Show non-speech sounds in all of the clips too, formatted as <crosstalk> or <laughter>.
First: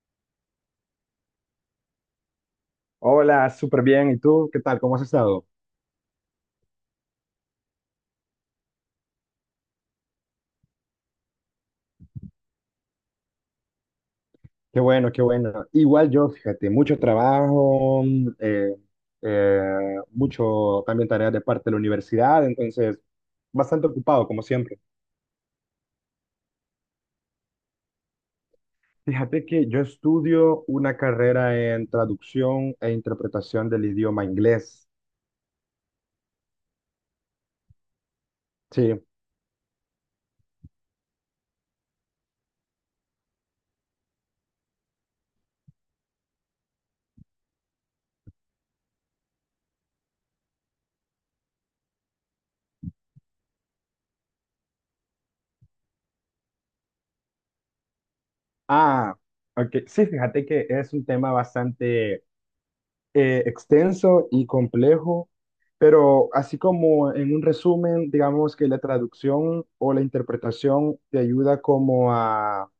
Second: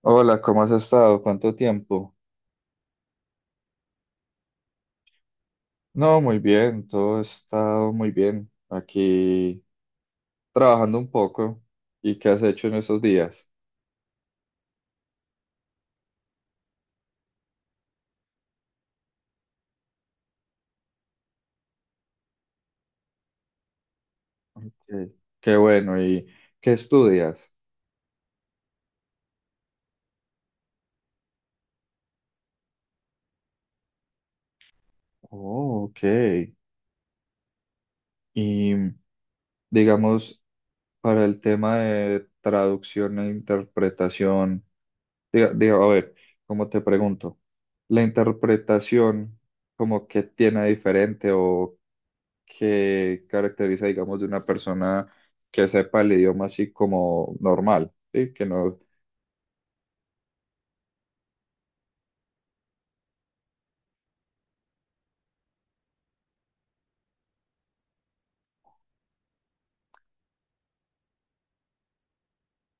Hola, ¿cómo has estado? ¿Cuánto tiempo? Hola, súper bien. ¿Y tú? ¿Qué tal? ¿Cómo has estado? No, muy bien, todo ha estado muy bien. Aquí trabajando un poco. ¿Y qué has hecho en estos días? Qué bueno, qué bueno. Igual yo, fíjate, mucho trabajo, eh, mucho también tareas de parte de la universidad, entonces bastante ocupado, como siempre. Ok. Qué bueno, ¿y qué estudias? Fíjate que yo estudio una carrera en traducción e interpretación del idioma inglés. Oh, ok. Y Sí. digamos, para el tema de traducción e interpretación, a ver, ¿cómo te pregunto? ¿La interpretación como que tiene diferente o que caracteriza, digamos, de una persona que sepa el idioma así como normal, ¿sí? Que no, Ah, ok. Sí, fíjate que es un tema bastante extenso y complejo, pero así como en un resumen, digamos que la traducción o la interpretación te ayuda como a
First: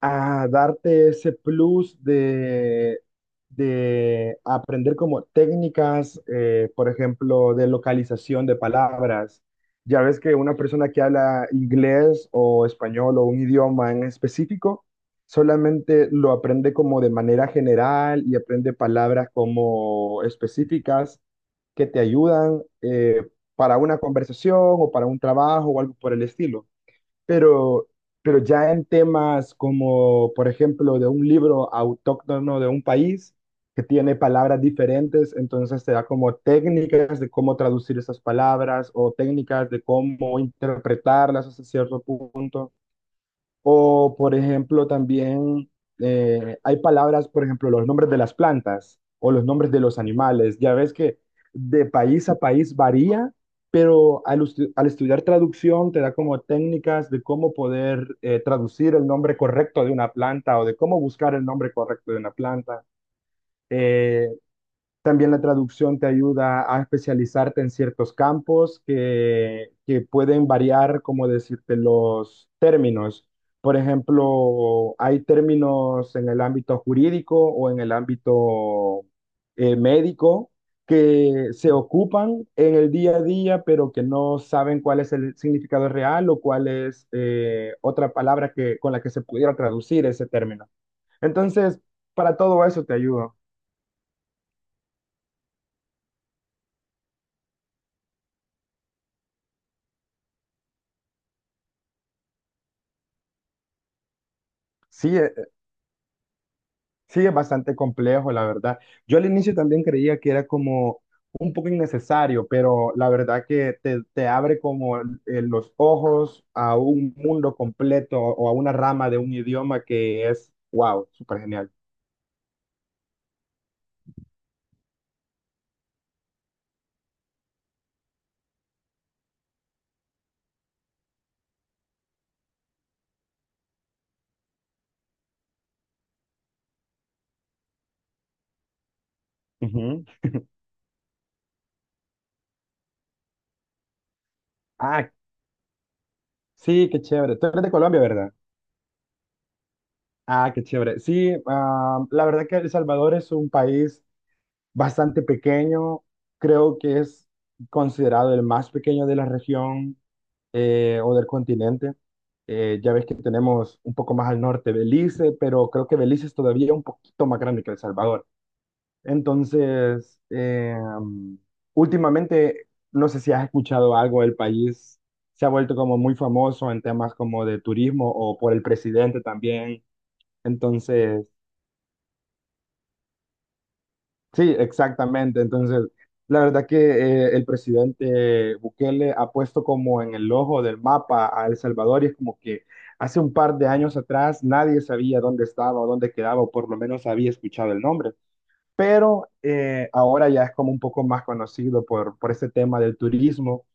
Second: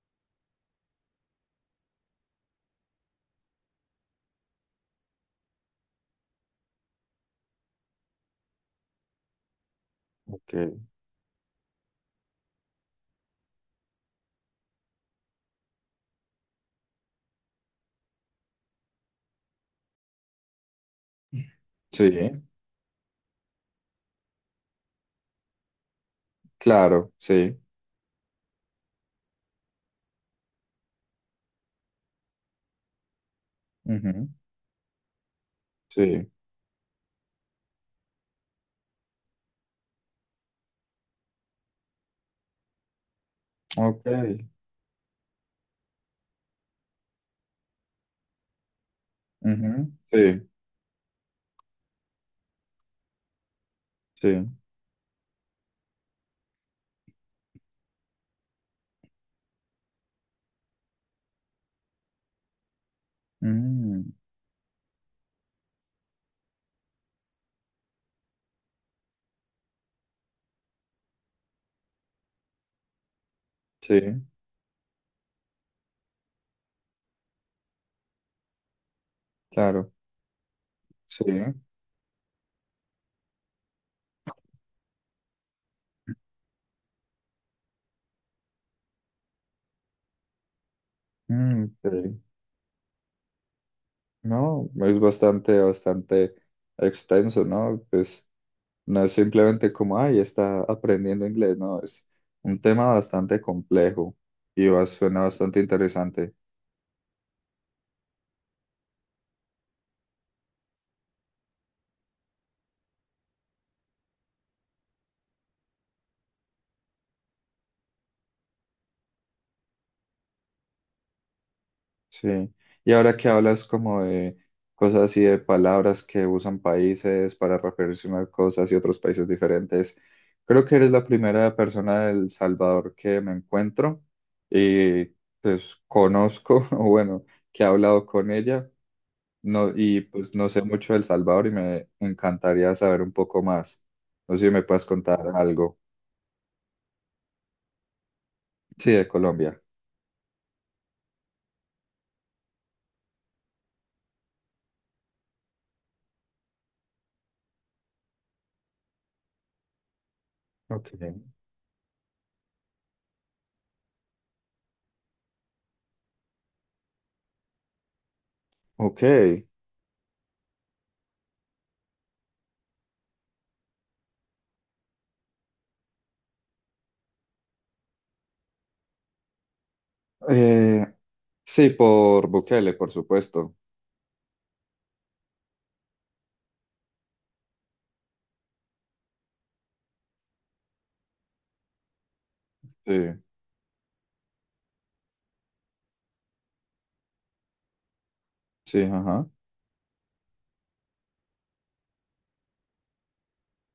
a darte ese plus de aprender como técnicas, por ejemplo, de localización de palabras. Ya ves que ok, una persona que habla inglés o español o un idioma en específico, solamente lo aprende como de manera general y aprende palabras como específicas que te sí, ayudan para una conversación o para un trabajo o algo por el estilo. claro, sí, Pero, pero ya en temas como, por ejemplo, de un libro autóctono de un país que tiene ujú, palabras diferentes, entonces te da sí, como técnicas de cómo traducir esas palabras o técnicas de cómo interpretarlas hasta cierto punto. ok, O, por ejemplo, también hay palabras, por ejemplo, los nombres de las plantas o los nombres de ujú, los sí, animales. Ya ves que de país a país varía, pero sí, al estudiar traducción te da como técnicas de cómo poder traducir el nombre correcto de una planta o de cómo buscar el nombre correcto de una planta. mm, Eh, También la traducción te ayuda a especializarte en ciertos campos que pueden variar, como decirte, los términos. Por sí, ejemplo, hay términos en el ámbito jurídico o en el ámbito claro, médico sí, que se ocupan en el día a día, pero que no saben cuál es el significado real o cuál es otra palabra que, con la que se pudiera traducir ese término. mm, Entonces, sí. para todo eso te ayudo. No, es bastante, bastante extenso, ¿no? Pues no es simplemente como, ay, está aprendiendo inglés, no, es un tema bastante complejo y Sí, suena bastante interesante. Sí, es bastante complejo, la verdad. Yo al inicio también creía que era como un poco innecesario, pero la verdad que te abre como los ojos a un mundo completo o a una rama de un idioma que es, wow, súper genial. Sí, y ahora que hablas como de cosas así de palabras que usan países para referirse a unas cosas y otros países diferentes, creo que eres la primera persona del Salvador que me encuentro y pues conozco, <laughs> o bueno, que he hablado con ella, no, y Ujú. pues no sé mucho del Salvador y me encantaría saber un poco más. No sé si me puedes Ah, contar algo. sí, qué chévere. Tú eres de Colombia, ¿verdad? Sí, de Colombia. Ah, qué chévere. Sí, ah, la verdad que El Salvador es un país bastante pequeño. Creo que es considerado el más pequeño de la región, Ok. o del continente. Ya ves que tenemos un poco más al norte Belice, pero creo que Belice es todavía un poquito más grande que El Salvador. Ok. Entonces, mm, últimamente, no sé si has escuchado algo del país, se ha vuelto como muy famoso en temas como de turismo o por el presidente también. Eh, Entonces, sí, por Bukele, por supuesto. sí, exactamente. Entonces, la verdad que el presidente Bukele ha puesto como en el ojo del mapa a El Salvador y es como que Sí. hace un par de años atrás nadie sabía dónde estaba o dónde quedaba, o por lo menos había escuchado el nombre. Sí, ajá. Pero ahora ya es como un poco más conocido por este tema del turismo.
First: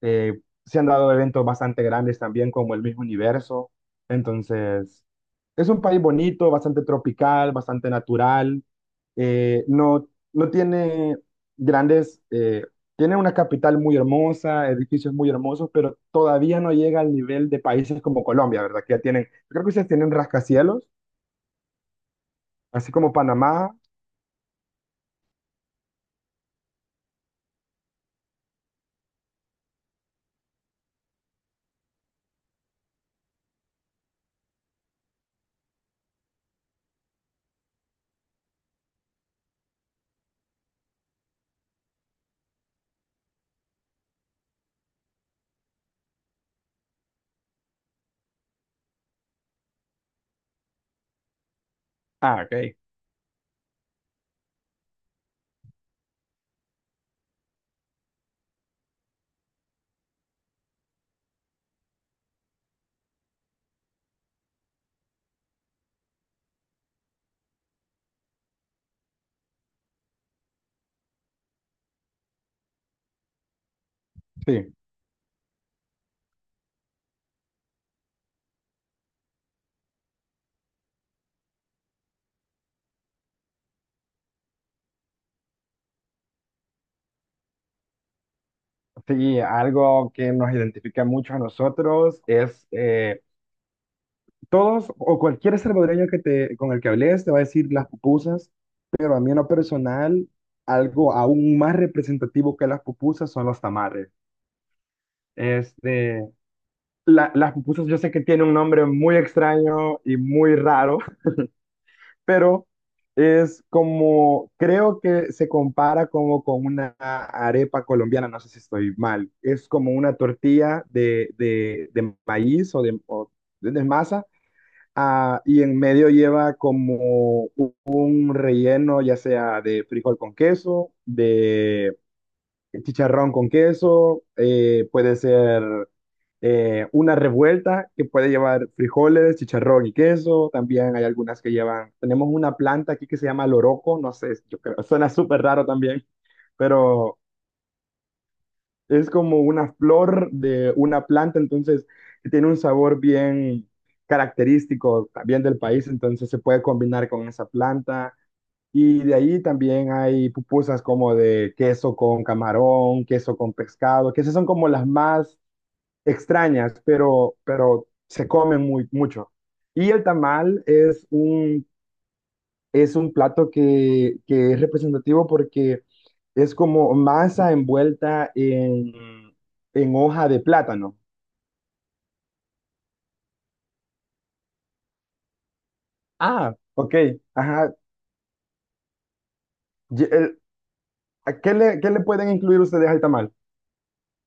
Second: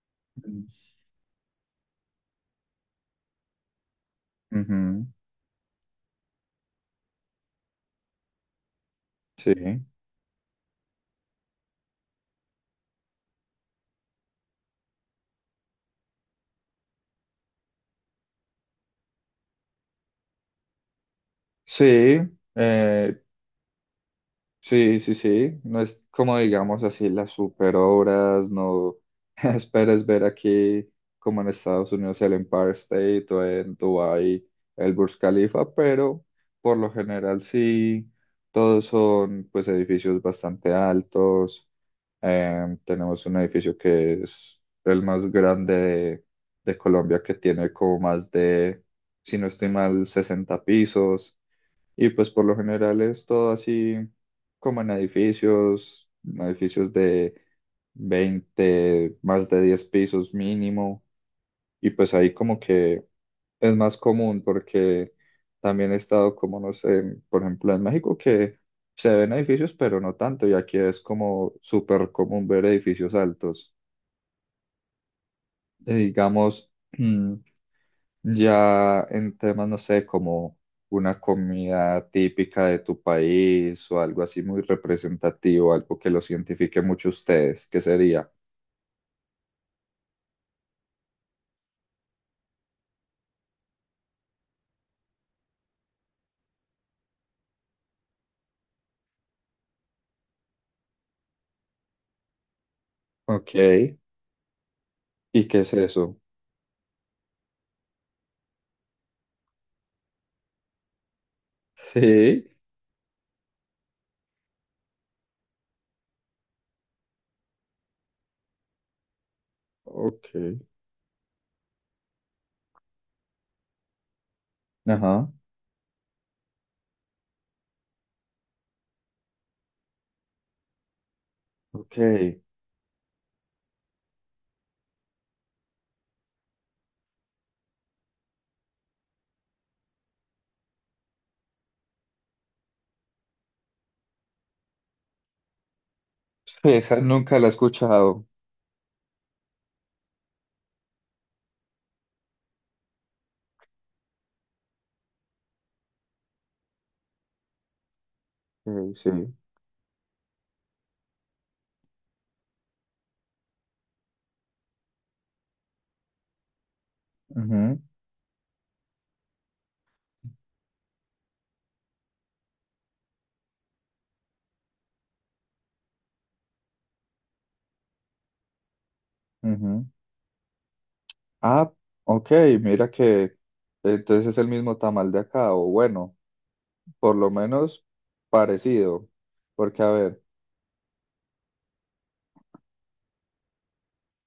Mm. Se han dado eventos bastante grandes también como el mismo universo. Entonces, Ujú, es un país bonito, bastante tropical, bastante natural, sí, no, no tiene grandes, tiene una capital muy hermosa, edificios muy hermosos, pero todavía no llega al nivel de países como Colombia, ¿verdad? Que ya tienen, creo que ustedes tienen rascacielos, sí, así como eh, Panamá. sí, sí, sí. No es como digamos así las super obras, no <laughs> esperes ver aquí como en Estados Unidos el Empire State o en Dubái el Burj Khalifa, pero por lo general sí, todos son pues edificios bastante altos. Tenemos un edificio que es el más grande de, Colombia, que tiene como más de, si no estoy mal, 60 pisos. Y pues Ah, por lo ok. general es todo así como en edificios, edificios de 20, más de 10 pisos mínimo, y pues ahí como que es más común porque también he estado como, no sé, por ejemplo, en México, que se ven edificios, pero no tanto, y aquí es como súper común ver edificios altos. Sí, Digamos, mm, ya en temas, no sé, como una comida típica de tu país o algo así muy representativo, algo que los identifique mucho a ustedes, ¿qué sería? sí, algo que nos identifica mucho a nosotros es todos o cualquier salvadoreño con el que hables te va a decir las pupusas, pero a mí en lo personal, algo aún más representativo que las pupusas son Ok. los tamales. ¿Y qué es eso? Este, las pupusas yo sé que tiene un nombre muy extraño y muy raro, <laughs> Sí. pero es como, creo que se compara como con una arepa colombiana, no sé si estoy mal, es como una Ok. tortilla de maíz o de masa. Ajá. Ah, y en medio lleva como un relleno, ya sea de frijol con queso, de Ok. chicharrón con queso, puede ser una revuelta que puede llevar frijoles, chicharrón y queso. También hay algunas que llevan, tenemos una planta aquí que se llama loroco, no sé, yo creo, <laughs> suena súper raro también, Esa pero nunca la he escuchado. es como una flor de una planta, entonces tiene un sabor bien característico también del país, entonces se puede combinar con esa planta. Y Sí. de ahí también hay pupusas como de queso con camarón, queso con pescado, que esas son como las más extrañas, Ujú, pero se comen mucho. Y el tamal es es un plato que es representativo porque es como masa envuelta ujú. en hoja de plátano. Ah, ok, mira que entonces es el mismo tamal de acá, o bueno, Ah, ok. por lo Ajá. menos parecido, porque a Y ver, el- ¿a ¿Qué qué le pueden incluir ustedes al tamal?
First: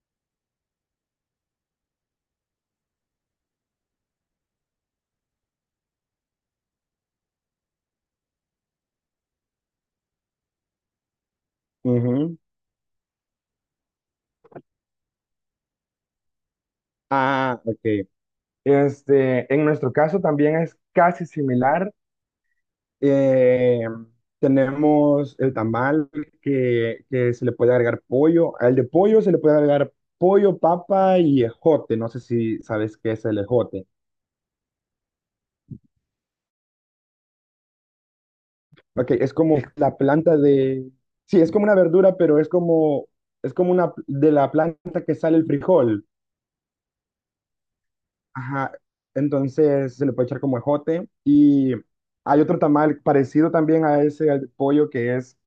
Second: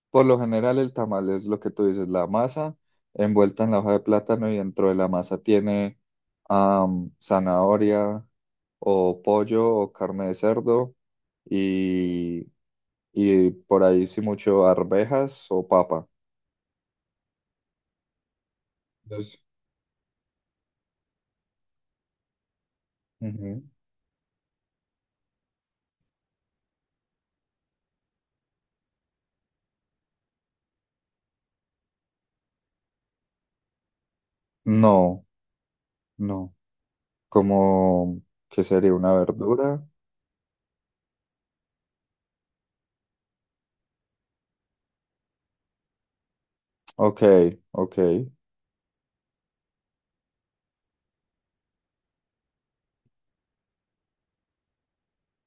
por lo general el tamal es lo que tú dices, la masa envuelta en la hoja de plátano, y dentro de la masa tiene zanahoria o pollo o carne de cerdo Ujú. y, por ahí sí mucho arvejas o papa. Ah, ok. Entonces, Este, en nuestro caso también es casi similar. Eh, Tenemos el tamal que se le puede agregar pollo. Al de pollo se le puede agregar pollo, papa y ejote. No sé si sabes qué es el ejote. no, no, como que sería una Ok, es como verdura. la planta de... Sí, es como una verdura, pero es como una de la planta que sale el frijol. Ok, ok, Ajá, entonces se le puede echar como ejote. Y hay otro tamal parecido también a ese, al de pollo, que es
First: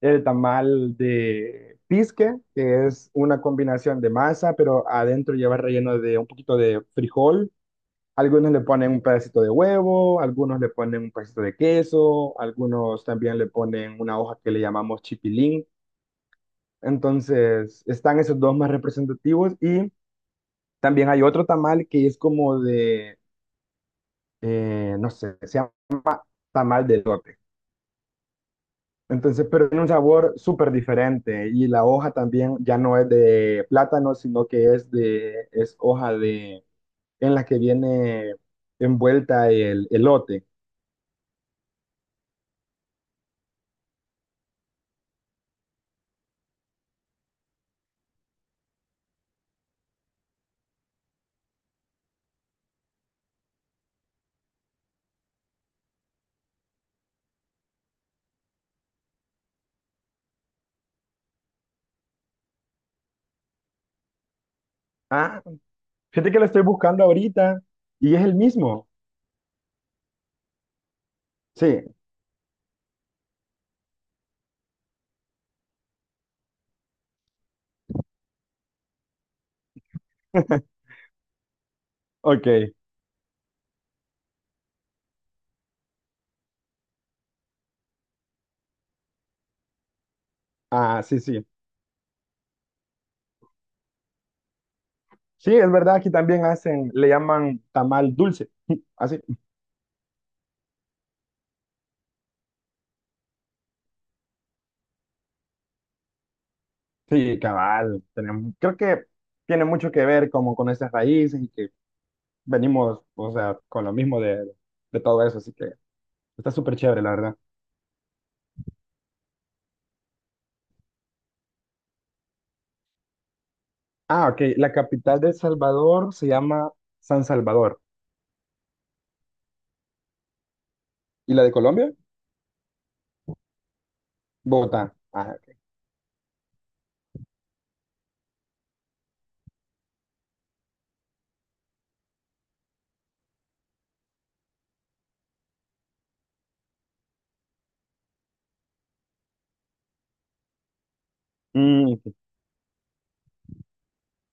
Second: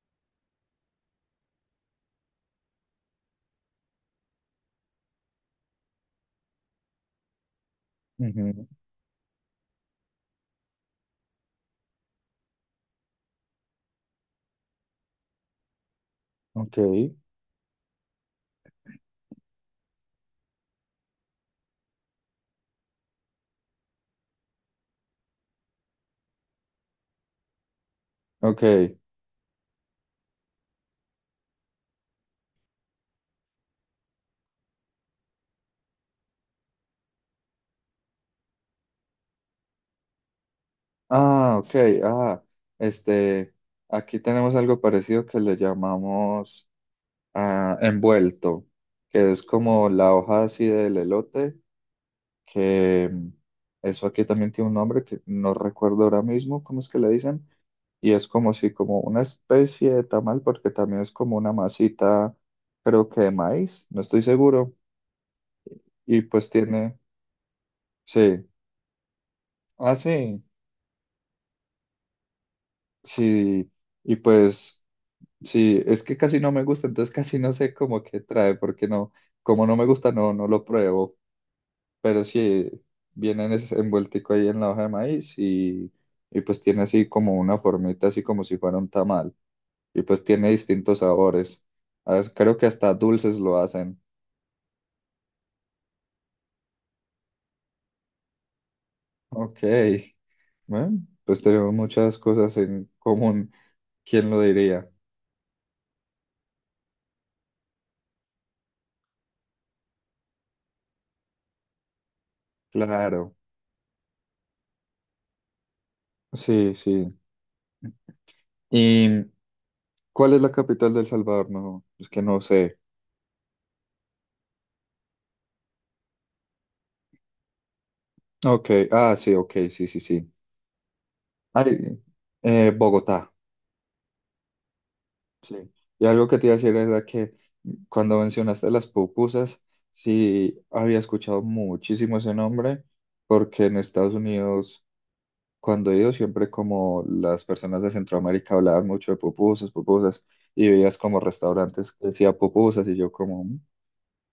el tamal de pisque, que es una combinación de masa, pero adentro lleva relleno de un poquito de frijol. Algunos le ujú, ponen un pedacito de huevo, algunos le ponen un pedacito de queso, algunos también le ponen una hoja que le llamamos chipilín. ok, Entonces, están esos dos más representativos y también hay otro tamal que es como de, no sé, se llama tamal de elote. ok. Entonces, pero tiene un sabor súper diferente y la hoja también ya no es de plátano, sino que es hoja de, en la que viene envuelta el elote. Ah, ok. Ah, este, aquí tenemos algo parecido que le llamamos, ah, envuelto, que es como la hoja así del elote, que eso aquí también tiene un nombre que no recuerdo ahora mismo, ¿cómo es que le dicen? Y es como si como una especie de tamal, porque también es como una masita, creo que de maíz, no estoy seguro, Ah, y fíjate que lo pues estoy tiene, buscando ahorita y es el sí, mismo. ah, sí, Sí, sí, y pues sí, es que casi no me gusta, entonces casi no sé cómo que trae, porque no, como no me gusta, no, no lo <laughs> pruebo, pero sí, ok. viene en ese envueltico ahí en la hoja de maíz y, pues tiene así como una formita, así como si fuera un tamal, y pues tiene distintos Ah, sí, sí. sabores, ah, creo que hasta dulces lo hacen. Sí, es verdad, aquí también hacen, le llaman tamal dulce. <laughs> Así. Ok, bueno, pues tenemos muchas cosas en común. ¿Quién lo diría? Sí, cabal. Creo que tiene mucho que ver como con esas raíces y que venimos, o Claro, sea, con lo mismo de todo eso, así que está sí, súper chévere, la sí. verdad. ¿Y cuál es la capital de El Salvador? No, es que no sé. Ah, ok, la capital de El Salvador se llama San Salvador. Ok, ah, sí, ok, sí, sí, sí. ¿Y la de Colombia? Ay, Bogotá, Bogotá. Ah, sí. ok. Y algo que te iba a decir era que cuando mencionaste las pupusas, sí, había escuchado muchísimo ese nombre, porque en Estados Unidos, cuando he ido, siempre como las personas de Centroamérica hablaban mucho de pupusas, pupusas, y veías como restaurantes Mm, que decía pupusas, y yo como, "Mm,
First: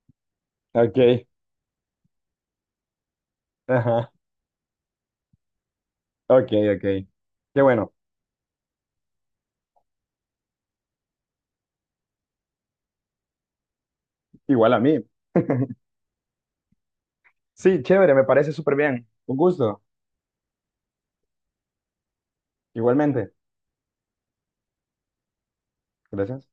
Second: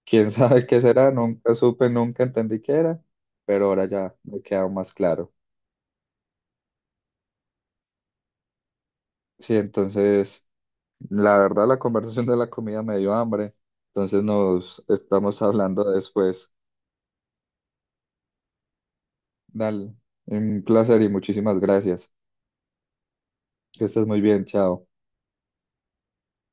quién <laughs> sabe qué ok, será", nunca supe, nunca entendí qué era, pero <laughs> ahora ajá, ya me queda más claro. ok, ok. Qué bueno, Sí, entonces, la verdad, la conversación de la comida me dio hambre, entonces igual a nos mí. estamos hablando después. Sí, chévere, me parece súper bien. Un gusto, Dale, un placer y muchísimas gracias. igualmente. Que estés muy bien, chao. Gracias.